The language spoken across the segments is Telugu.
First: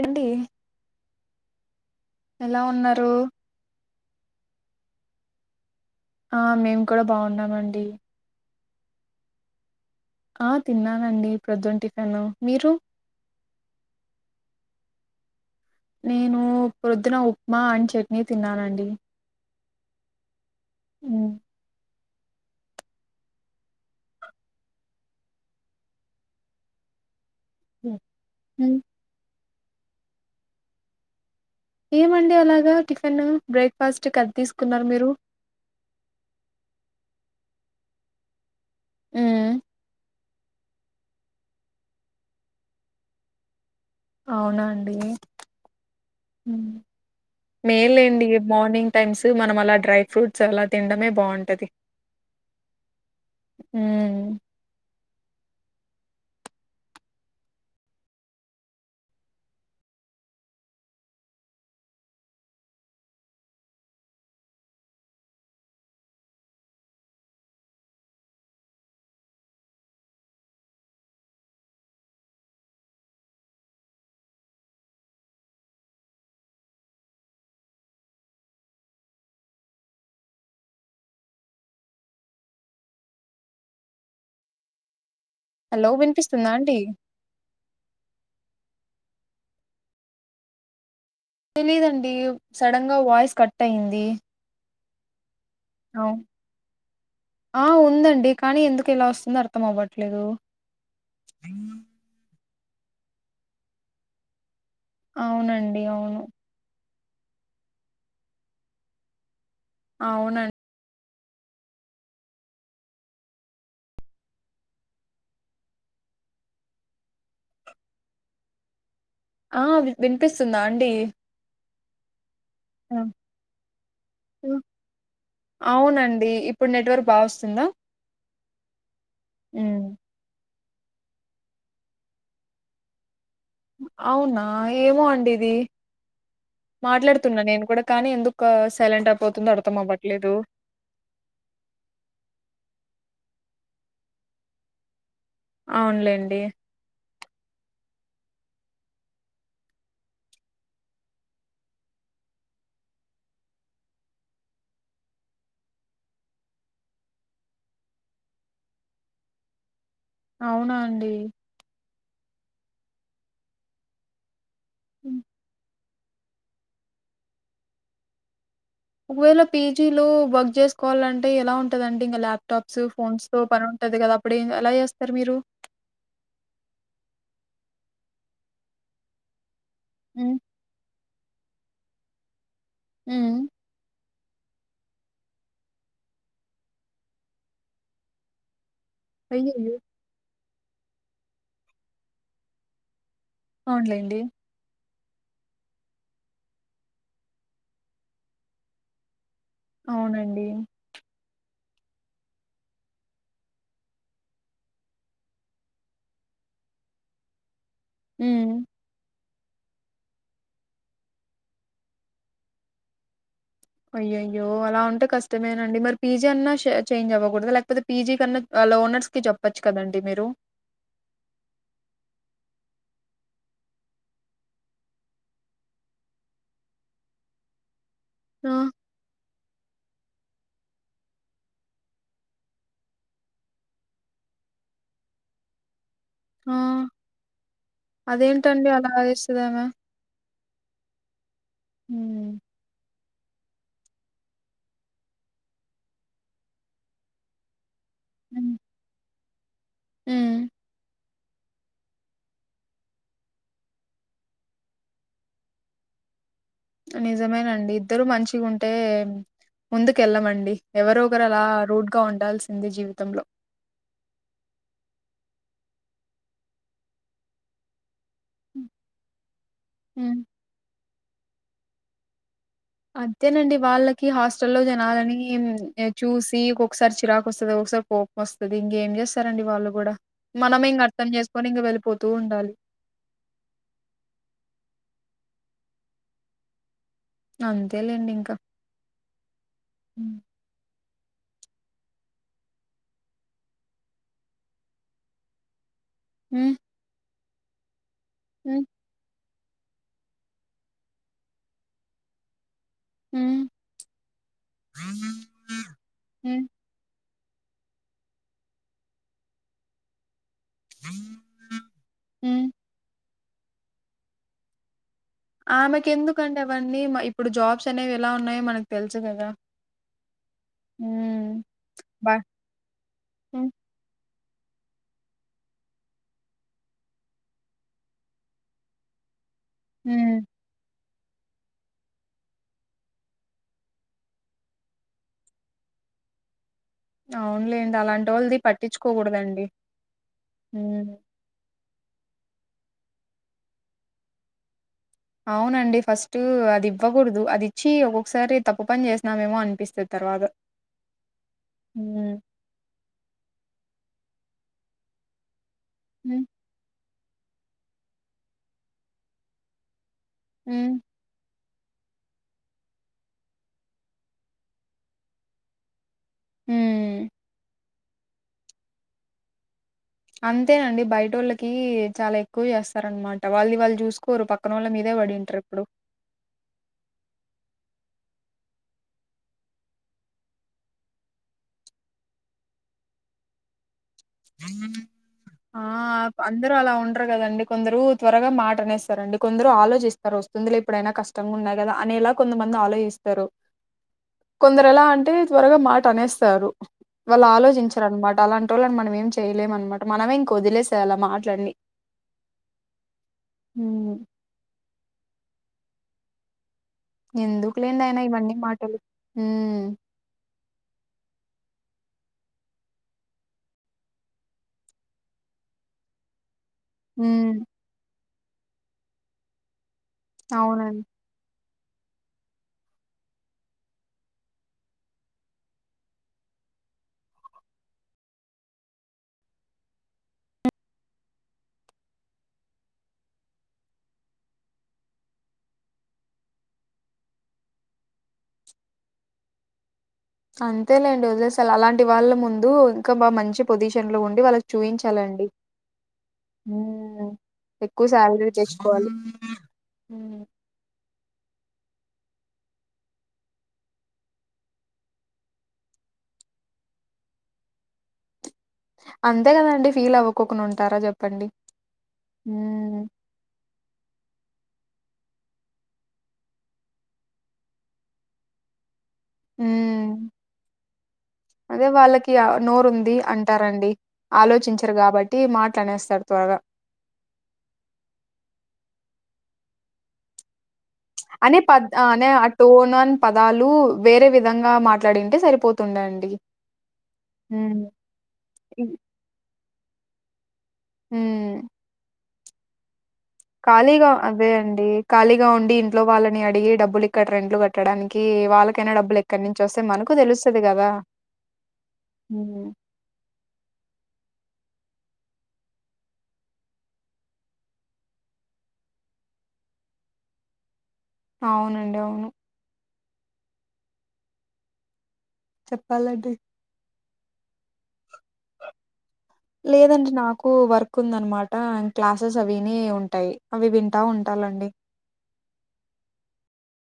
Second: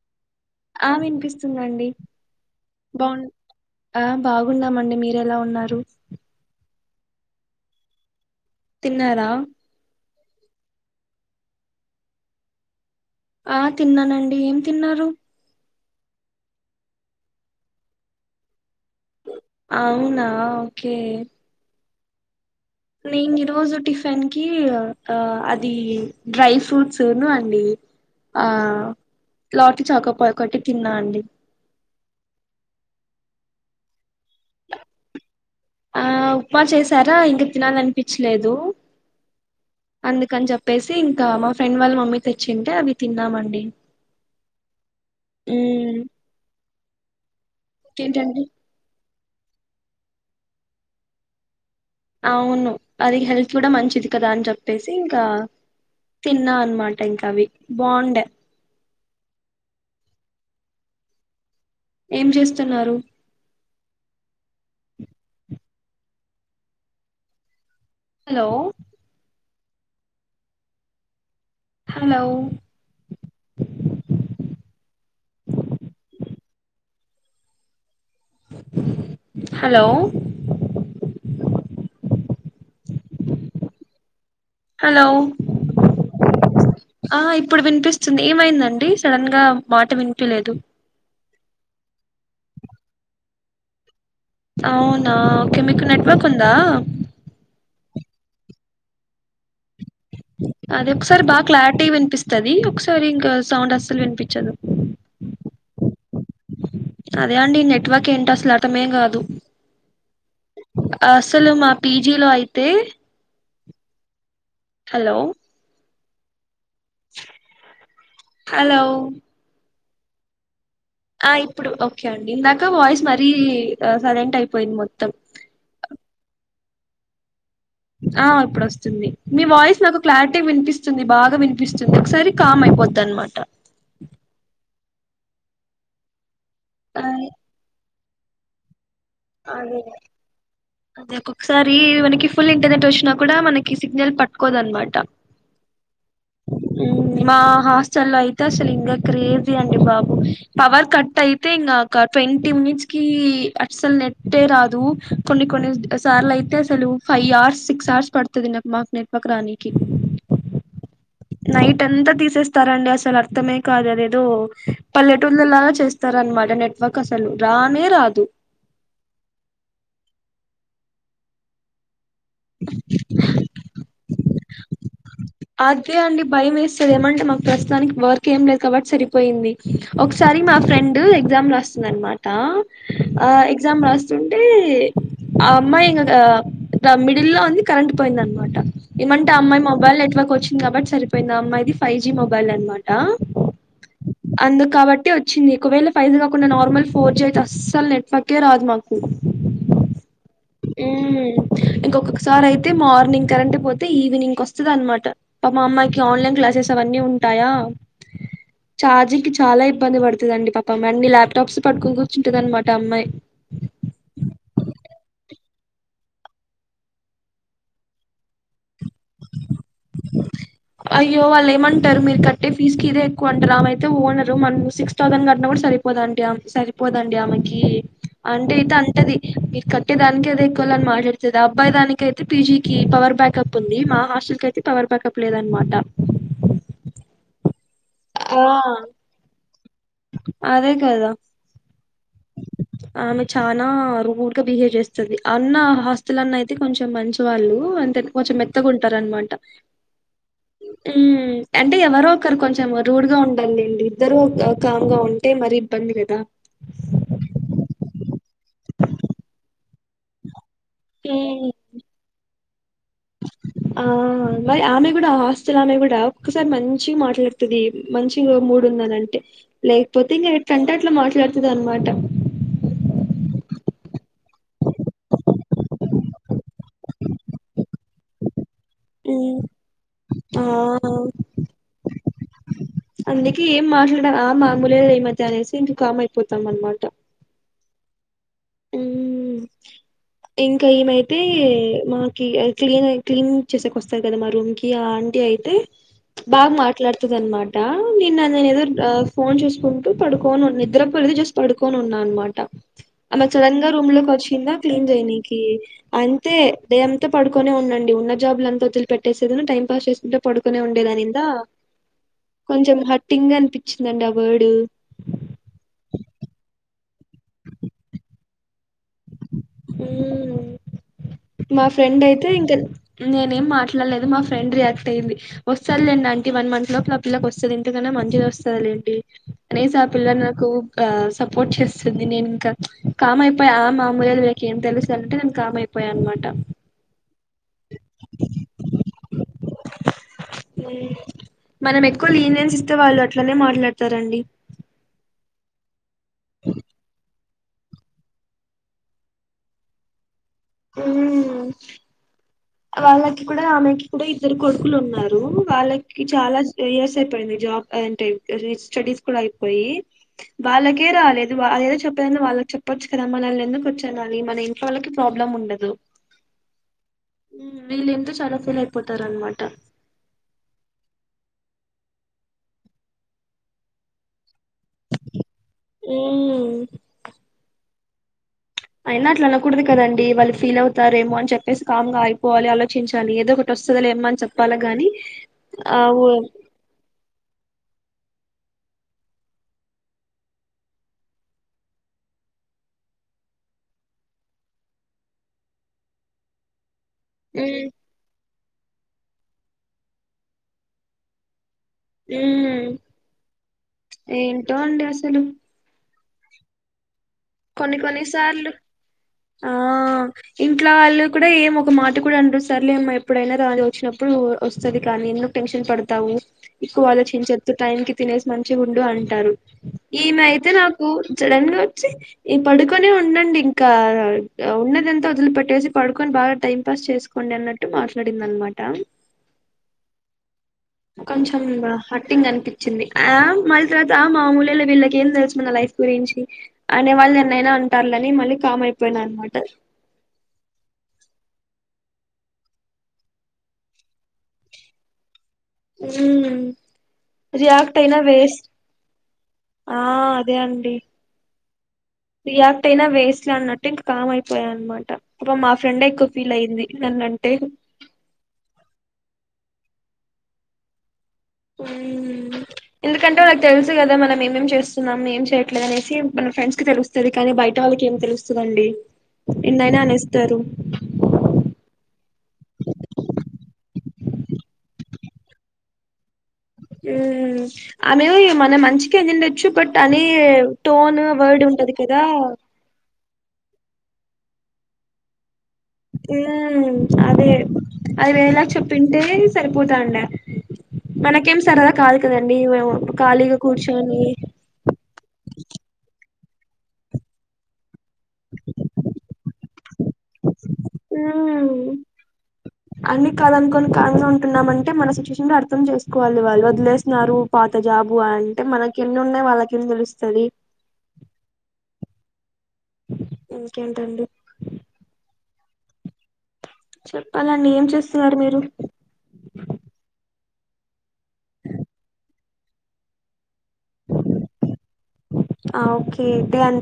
ఎండీ ఆ విన్పిస్తుందండి ఎలా ఉన్నారు బాగున్ ఆ బాగున్నామండి మీరెలా ఉన్నారు? ఆ మేం కూడా బాగున్నామండి. తిన్నారా? ఆ తిన్నానండి ప్రొద్దున్ టిఫిన్ మీరు ఆ తిన్నానండి, ఏం తిన్నారు? నేనూ పొద్దున ఉప్మా అండ్ చట్నీ తిన్నానండి. అవునా ఓకే హ్మ్. నేన్ ఈరోజు టిఫెన్కి ఆ అది డ్రై ఫ్రూట్స్ను అం ఆ హ్మ్. లాటీ చాకపాయి ఒకటి తిన్నా అండి. ఏమండి అలాగా టిఫిన్ బ్రేక్ఫాస్ట్ అద్ తీస్కున్నారు మీరు? ఆ ఉప్మా చేసారా ఇంక తినాలనిపిచ్చలేదు. మ్ అందుకన్ చెప్పేసి ఇంకా మా ఫ్రెండ్ వాళ్ళ మమ్మీ తెచ్చింటే అవి తిన్నామండి. అవునండి. ఉమ్ మేల్లెండి ఇంకేంటండి మార్నింగ్ టైమ్స్ మనం అలా డ్రై ఫ్రూట్స్ అలా తినడమే బాగుంటది. అవును అది హెల్త్ గుడా మంచిది కదా అన్ చెప్పేసి ఇంకా తిన్నా అన్మాట ఇంక అవి బాగుండే ఏం చేస్తున్నారు? Hello! Hello! Hello? Hello! Hello వినిపిస్తుందా అండి ఆ ఇప్పుడు విన్పిస్తుంది ఏమైంద డి సడన్గా మాట విన్పియలేదు. తెలీదండి సడన్గా వాయిస్ కట్ అయింది. అవునా ఓకే మీక్ అవు నెట్వర్క్ ఉందా? ఉంది కానీ ఎందుకిలా వస్తుందో అర్థం అవ్వట్ అది ఒక్సారి బాగా క్లారిటీ విన్పిస్తది ఒకసారి ఇంకా సౌండ్ అస్సల్ వినిపిచ్చదు. అవునండి అవును అదే అండి నెట్వర్క్ ఏంటసలు అర్థమే గాదు. అవునం అసలు మా పీజీలో అయితే హలో! హలో! ఆ విన్పిస్తుందా అండీ ఆ ఇప్పుడు ఓకే అండి ఇందాక వాయిస్ మరీ అ సైలెంట్ హ్మ్. అయిపోయింది మొత్తం. ఇప్పుడ్ నెట్వర్క్ బాగొస్ ఆ ఇప్పుడు వస్తుంది మీ వాయిస్ హ్మ్. నాకు క్లారిటీ విన్పిస్ తుంది బాగా విన్పిస్తుంది ఒకసారి కామ్ అయిపోద్దన్మాట. అవునా ఏమో అండి ఇది మాట్లాడుతున్న నేను కూడా కానీ ఎందుకాస్ అదే అదే ఒక్కొక్సారీ మనకి ఫుల్ ఇంటర్నెట్ వచ్చినప్ కూడా మనకి సిగ్నల్ పట్టుకోదన్మాట. అవున్లెండి. మా హాస్టల్లైతే అసల్ ఇంకా క్రేజీ అండి బాబు పవర్ కట్ అయితే ఇంగ కట్ ట్వంటీ మినిట్స్కీ అస్సల్ నెట్టే రాదు కొన్ని కొన్ని సార్లైతే అసలు ఫైవ్ అవర్స్ సిక్స్ అవర్స్ పడుతది నాకు మాక్ నెట్వర్క్ రాణికి అవునా అండి నైట్ అంత తీసేస్తారండి అసల్ అర్థమే కాదు అదేదో హ్మ్. పల్లెటూల్లలాగా చేస్ స్తరన్మాట నెట్వర్క్ అసలు రానే రాదు. ఒకవేళ పీజీలో వర్క్ చేసుకోవాలంటే ఎలా ఉంటదం ఇంకా ల్యాప్టాప్స్, ఫోన్స్తో పనుంటది కదా అప్పుడ్ ఏం ఎలా చేస్ అదే అండి భయమేస్తది ఏమంటే మాకు ప్రస్తుతానికి వర్క్ ఏం లేదు కాబట్టి సరిపోయింది. హ్మ్ ఒక్సారి మా ఫ్రెండ్ ఎగ్జామ్ రాస్తుందన్మాటా ఆ హ్మ్ ఎగ్జామ్ రాస్ తుంటే ఆ అమ్మాయి ఇంగగా ఆ మిడిల్లో ఉంది కరెంట్ పోయిందన్మాట. ఏమంటే అమ్మాయి అయ్యయ్యో మొబైల్ నెట్వర్క్ వచ్చింది కాబట్ సరిపోయింది ఆ అమ్మాయిది ఫైవ్ జీ మొబైలన్మాట. అవున్లెండి. వచ్చింది ఒకవేళ ఫైవ్ జీ కాకుండా నార్మల్ ఫోర్ జీ అయితే అస్సల్ నెట్వర్కే రాదు మాకు అవునండి ఇంకొకొకసార్ అయితే మార్నింగ్ కరెంట్ పోతే ఈవినింగ్ కొస్తదన్మాట. పాపం ఆ అమ్మాయికి ఆన్లైన్ క్లాసెస్ అవన్నీ ఉంటాయా హ్మ్. చార్జింగ్ కిచ్ చాలా ఇబ్బంది పడుతదండి పాపం అన్ని ల్యాప్టాప్స్ పట్టుకొని కూర్చుంటదన్మాట అమ్మాయి అయ్యయ్యో అలా ఉంటే కష్టమేనండి మరి పీజీ అన్నా చే చేంజ్ అవ్వకూడద లేకపోతే పీజీ కన్నా లోన్ అయ్యో వాళ్ళేమంటరు మీరు కట్ టే ఫీజ్కి ఇదే ఎక్కువ అంటర్ ఆమైతే ఓనరు మనం సిక్స్ థౌండ్ కట్టిన గుడా సరిపోద్ ఆంటీ సరిపోదండి ఆమె ఆ! అంటే గిత అంటది. కట్టే దానికి అది ఎక్కువలె అని మాట్లాడ్తది అబ్బాయి దానికైతే పీజీకి పవర్ బ్యాకప్ ఉం ది మా హాస్టల్కైతే పవర్ బ్యాకప్ లేదన్మాట. ఆ ఆ! అదేంటండి అలా చేస్తద్ ఆమె అదే కదా ఉమ్ ఆమె చానా రూడ్గ బిహేవ్ చేస్తది. అన్న హాస్టల్ అన్న అయితే కొంచం మంచివాళ్ళు కొంచం హ్మ్. మెత్త గుంటరన్మాట. హ్మ్. మ్ అంటే ఎవరో ఒకరు కొంచం రూడ్గా ఉండాలెండి ఇద్దరు కామ్గా ఉంటే మరి ఇబ్బంది కదా నిజమేనండి ఇద్దరు మంచిగుంటే ముందుకెళ్ళమండి. ఎవరో ఒకరలా హ్మ్. రోడ్గా ఉండాల్సిందే జీవి ఆ మ ఆమె గుడా హాస్టల్ ఆమె గుడా ఒక్కసారి మంచిగ మాట్లాడ్తది. మంచిగా మూడ్ హ్మ్. ఉందనంటే లేకపోతే హ్మ్. ఇంకా ఎట్లంటే అట్ల మాట్లాడుతది అన్మాట. అంతేనండి వాళ్ళకి హాస్టల్లో జనాలని చూసి ఒక్కొక్కసారి చిరాకు వస్తది ఒక్సార్ కోపం వస్ తది ఇంకేం హ్మ్. చేస్తరండి వాళ్ళు కూడా ఆ! మనమే ఇంక అర్థం చేస్కోని ఇంగ వెళ్ళిపోతూ ఉండాలి. అందుకే ఏం మాట్లాడా మామూలే ఈ మధ్యా అనేసి ఇంక కామైపోతాం అన్మాట. అంతేలెండి ఇంకా ఉమ్ హ్మ్. ఇంకా ఈమై తే మాకి క్లీన్ క్లీనింగ్ చేసేక్ వస్తర్ కదా మా రూమ్కి ఆ ఆంటీ అయితే బాగా హ్మ్. మాట్లాడ్తదన్మాట. నిన్న నేన్ ఏదో హ్మ్. ఫోన్ చూస్కుంటూ పడుకోన్ ఉన్ నిద్ర పోలేదు జస్ట్ పడుకోన్ ఉన్నా అన్నమాట. ఆమె హ్మ్. సడన్ గా రూమ్ లోకి వచ్చింద క్లీన్ చేయనికి అంతే హ్మ్. పడుకోనే ఉండండి ఉన్న జాబులు అంతా వదిలి పెట్టేదైనా టైం పాస్ చేసుకుంటా పడుకునే ఉండేదానిందా హ్మ్. కొంచెం హట్టింగ్ అనిపించిందండి ఆ వర్డు ఆమెకి ఎందుకండి అవన్నీ ఇప్పుడు జాబ్స్ అనేవి ఎలా ఉన్నాయో మనకు తెలుసు కదా వర్డ్ ఉమ్ మా ఫ్రెండ్ అయితే ఇంకా నేనేం హ్మ్. మాట్లాడలేదు మా ఫ్రెండ్ రియాక్ట్ అయింది వస్తందిలేండి అంటీ వన్ మంత్ లోపుల పిల్లకి వస్తుంది ఇందుకన్నా మంచిది వస్తుందింటి అనేసి ఆ పిల్ల హ్మ్. నాకు ఆ సపోర్ట్ చేస్తుంది నేను ఇంకా కామ్యిపోయాయి ఆ మామూల్యలు వీకి ఏం తెలుసాలంటే నేను కామ్యిపోయాయి అనమాట అట్ట అవునులేండి అలాంటి వొళ్ళుదీ పట్టించుకోకూడదండి మనం ఎక్కువ లీనియన్స్ ఇస్తే వాళ్ళు అట్లనే మాట్లాడతారండి అవునండి ఫస్ట్ అది ఇవ్వకూడదు అది చీ ఒక్కక్కసారి తప్పు పని చేసినమేమో అనిపిస్తుంది తర్వాత ఉమ్ హ్మ్. వాళ్ళకి కూడా ఆమెకి కూడా ఇద్దరు కొడుకులు ఉన్నారు వాళ్ళకి హ్మ్. చాలా ఇయర్స్ అయిపోయింది జాబ్ అంటే స్టడీస్ కూడా అయిపోయి హ్మ్. వాళ్లకే రాలేదు ఇది ఏదో చెప్పదో వాళ్ళకి చెప్పొచ్చు కదా మనల్ని ఎందుకు వచ్చేండ మన ఇంట్ వాళ్ళకి ప్రాబ్లమ్ ఉండదు ఉ వీళ్ళేంతో చాలా ఫీల్ అయిపోతారనమాట అంతేనండి బయట వాళ్ళకి చాలా ఎక్కువ చేస్తార అనమాట వాళ్లది వాళ్ళు చూసుకోరు పక్క పక్నోళ్ళ మీదే పడిడీటూరు ఇప్పుడు అయినా అట్లా అనకూడదు కదండి వాళ్ళు ఫీల్ అవుతారేమో అని చెప్పేసి కామ్ంగాగా అయిపోవాలి ఆలోచించాలి ఏదో ఒకటి వస్తంది ఆ అందరూ అలా ఉండరు కదండి కొందరు త్వరగా మాట అనేస్తారండి కొందరు ఆలోచిస్తారు వస్తుందిలే ఎప్పుడైనా కష్టంగా ఉన్నాయి కదా అనేలా కొంతమంది ఆలోచిస్త కొందరు ఎలా అంటే త్వరగా మాట అనేస్తారు వాళ్ళు ఉమ్, ఆలోచించార అనమాట అలాంటి వాళ్ళని మనం ఏం చేయలేమ అనమాట మనమే ఇంక వదిలేసేయి ఆ మాటలు అన్ని ఉ హ్మ్. ఏంటో అండి అసలు కొన్ని ఎందుకులేండి అయినా కొన్ని ఇవన్నీ సార్లు మాటలు. ఆ హ్మ్. ఇంట్లో వాళ్ళు కూడా ఏమ ఒక మాట కూడా అంట సార్లేమ్ ఎప్పుడైనా అది వచ్చినప్పుడు వస్తుంది కానీ ఎందుకు టెన్షన్ పడతావు ఎక్కువ హ్మ్. ఆలోచించదు టైం కి తినేసి మంచిగా ఉండు అంటారు ఈమె అయితే అవునండి. నాకు జడన్ గా వచ్చి ఈ పడుకొనే ఉండండి ఇంకా ఉన్నది ఎంతా వదిలిపెట్టేసి పడుకొని బాగా టైం పాస్ చేసుకోం అన్నట్టు మాట్లాడింద అనమాట కొంచెం హటింగ్ అనిపించింది ఆ మ తర్వాత మామూలులో వీళ్ళకి ఏం తెలిసింద లైఫ్ గురించి అనే వాళ్ళు ఎన్నైనా అంటారులని మళ్ళీ కామైపోయిన అనమాట అంతేలేండి వదిలేసలు అలాంటి వాళ్ళ ముందు ఇంకా బాగా మంచి పొజిషన్ లో ఉండి వాళ్ళకి చూపించాలండి ఉమ్ ఉ రియాక్ట్ అయినా వేస్ట్ ఆ హ్మ్. అదే అండి రియాక్ట్ అయినా వేస్ట్లా అన్నట్టు ఇంకా కామ్ అయిపోయాయి అనమాట అ మా ఫ్రెండే ఎక్కువ ఫీల్ అయింది నన్న టే అంతే కదండి ఫీల్ అవ్వకోకుడా ఉంటారా చెప్ ఎందుకంటే వాళ్కు తెలుసు కదా మనం ఏమేం చేస్తున్నాం ఏం చేయట్లేదు అనేసి మన ఫ్రెండ్స్ కి తెలుస్తుంది కానీ బయట వాళ్ళకి ఏం తెలుస్తుందండి మ్ అదే వాళ్ళకి ఆ నోరు ఉంది అంటారండి. ఆలోచించరు కాబట్టి మాట్లానేస్తారు త్వరగా మ్ ఆమె మన మంచికిందిండొచ్చు బట్ అని అనే ప అనే ఆ టోన్న్ పదాలు వేరే విధంగా మాట్లాడింటే సరిపో ఉమ్ అదే అది వేలాగా చెప్పింటే సరిపోతాండి హ్మ్. మనకేం సరదా కాదు కదండి మేము ఖాళీగా అదే అండి ఖాళీగా ఉండి ఇంట్లో వాళ్ళని అడిగి డబ్బులు ఇక్కడ రెంట్లు కట్టడానికి ఏమో వాళ్ళకైనా డబ్బులు ఎక్కడి నుంచి వస్తే మనకు తెలుస్తది కదా అ హ్మ్. అన్ని కాదనుకొని కామ్ గా ఉంటు అంటే మన సిచువేషన్ లో అర్థం చేసుకోవాలి వాళ్ళు వదిలేసినారు పాత జాబు అంటే మనకి ఎన్ని ఉన్నాయి వాళ్ళకి తెలుస్తది అవునండి అవును ఇంకేంటండి చెప్పాలండి చెప్పాలండి ఏం చేస్తున్నారు మీరు? లేదండి నాకు వర్క్ ఉంద అనమాట క్లాసెస్ అవనే ఉంటాయి. అవి వింటా ఉంటాలండి.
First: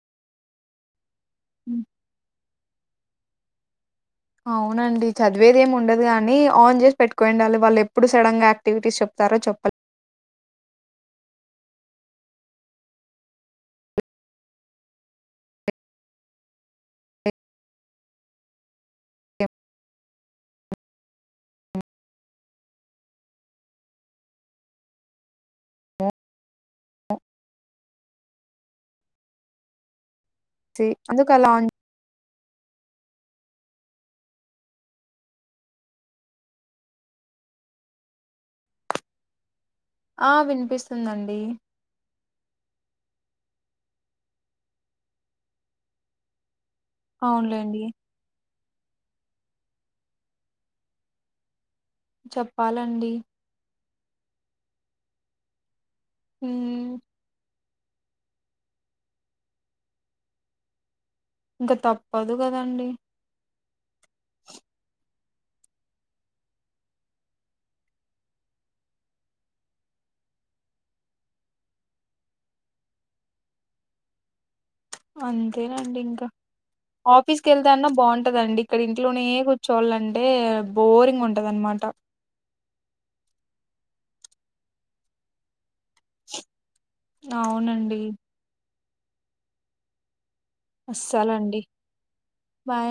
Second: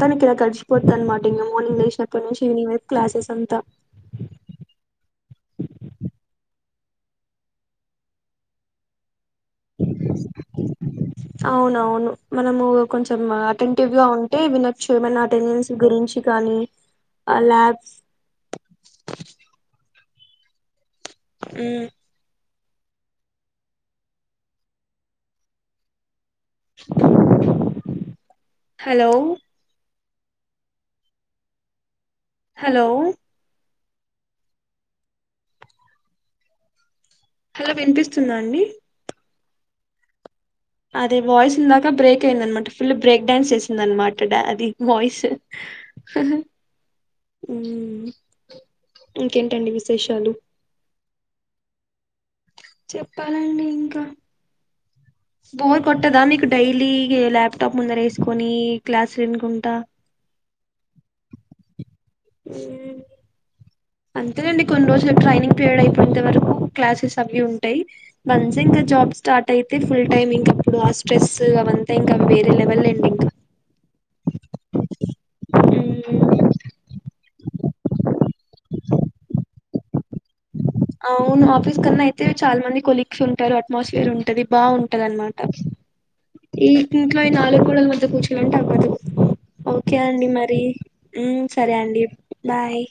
తనికి ఏ కలిసిపోతాది అనమాట ఇంగ మార్నింగ్ హ్మ్. లేసినప్పటినుంచి ఈవినింగే క్లాసస్ అంతా అవునండి చదివేది ఏమి ఉండదు గాని ఆన్ చేసి పెట్టుకో ఉండాలి. వాళ్ళు ఎప్పుడు సడన్ గా క్టివిటీస్ చెప్ అవునవును మనము కొంచెం అటెంటివ్ గా ఉంటే వినొచ్చు ఏమనా అటెండెన్స్ గురించిగా అని అలాబ్స్ ఎ అ హలో చి అందుకలాన్ హలో హలో వినిపిస్తుందా అండి? ఆ అదే వినిపిస్తుందండి వయిస్ ఇందాక బ్రే కేయింద అనమాట ఫుల్ బ్రేక్ డాన్స్ చేసింది అనమాట అది వాయిస్ హ్హ్ అవునులేండి ఉమ్ ఇంకేంటండి విశేషాలు? చెప్పాలండి చెప్పాలండి ఇంకా బోర్ కొట్టదా మీకు హ్మ్. డైలీ ఏలేబ్? ప్టాప్ ముందర వేసుకొని క్లాసు వినుకుంటా ఇంక తప్పదు కదండి అంతెండి కొన్ని రోజులు ట్రైనింగ్ పీరియడ్ అయిపోయనంత వరకు క్లాసెస్ అవి ఉంటాయి మంచిం క జాబ్ స్టార్ట్ అయితే ఫుల్ టైమ్ ఇంకప్పుడు ఆ స్ట్రెస్ అవంతా ఇంకా వేరే లెవెల్ అండి ఇంకా ఉమ్, దన్నా బావుంటదండి ఇక్కడ ఇంట్లోనే ఏ కూర్చోలంటే అవును ఆఫిస్ కన్నా అయితే చాల మంది కొలిక్స్ ఉంటారు, అట్మాస్ఫియర్ ఉంటది బావుంటది అనమాట. ఈ ఇంట్లో ఈ నాలుగు గూడలు అవునండి మద్య కూర్చోలంటే అవ్వదు ఓకే అండి మ రి మ్ అస్సలండి సరే అండి బాయ్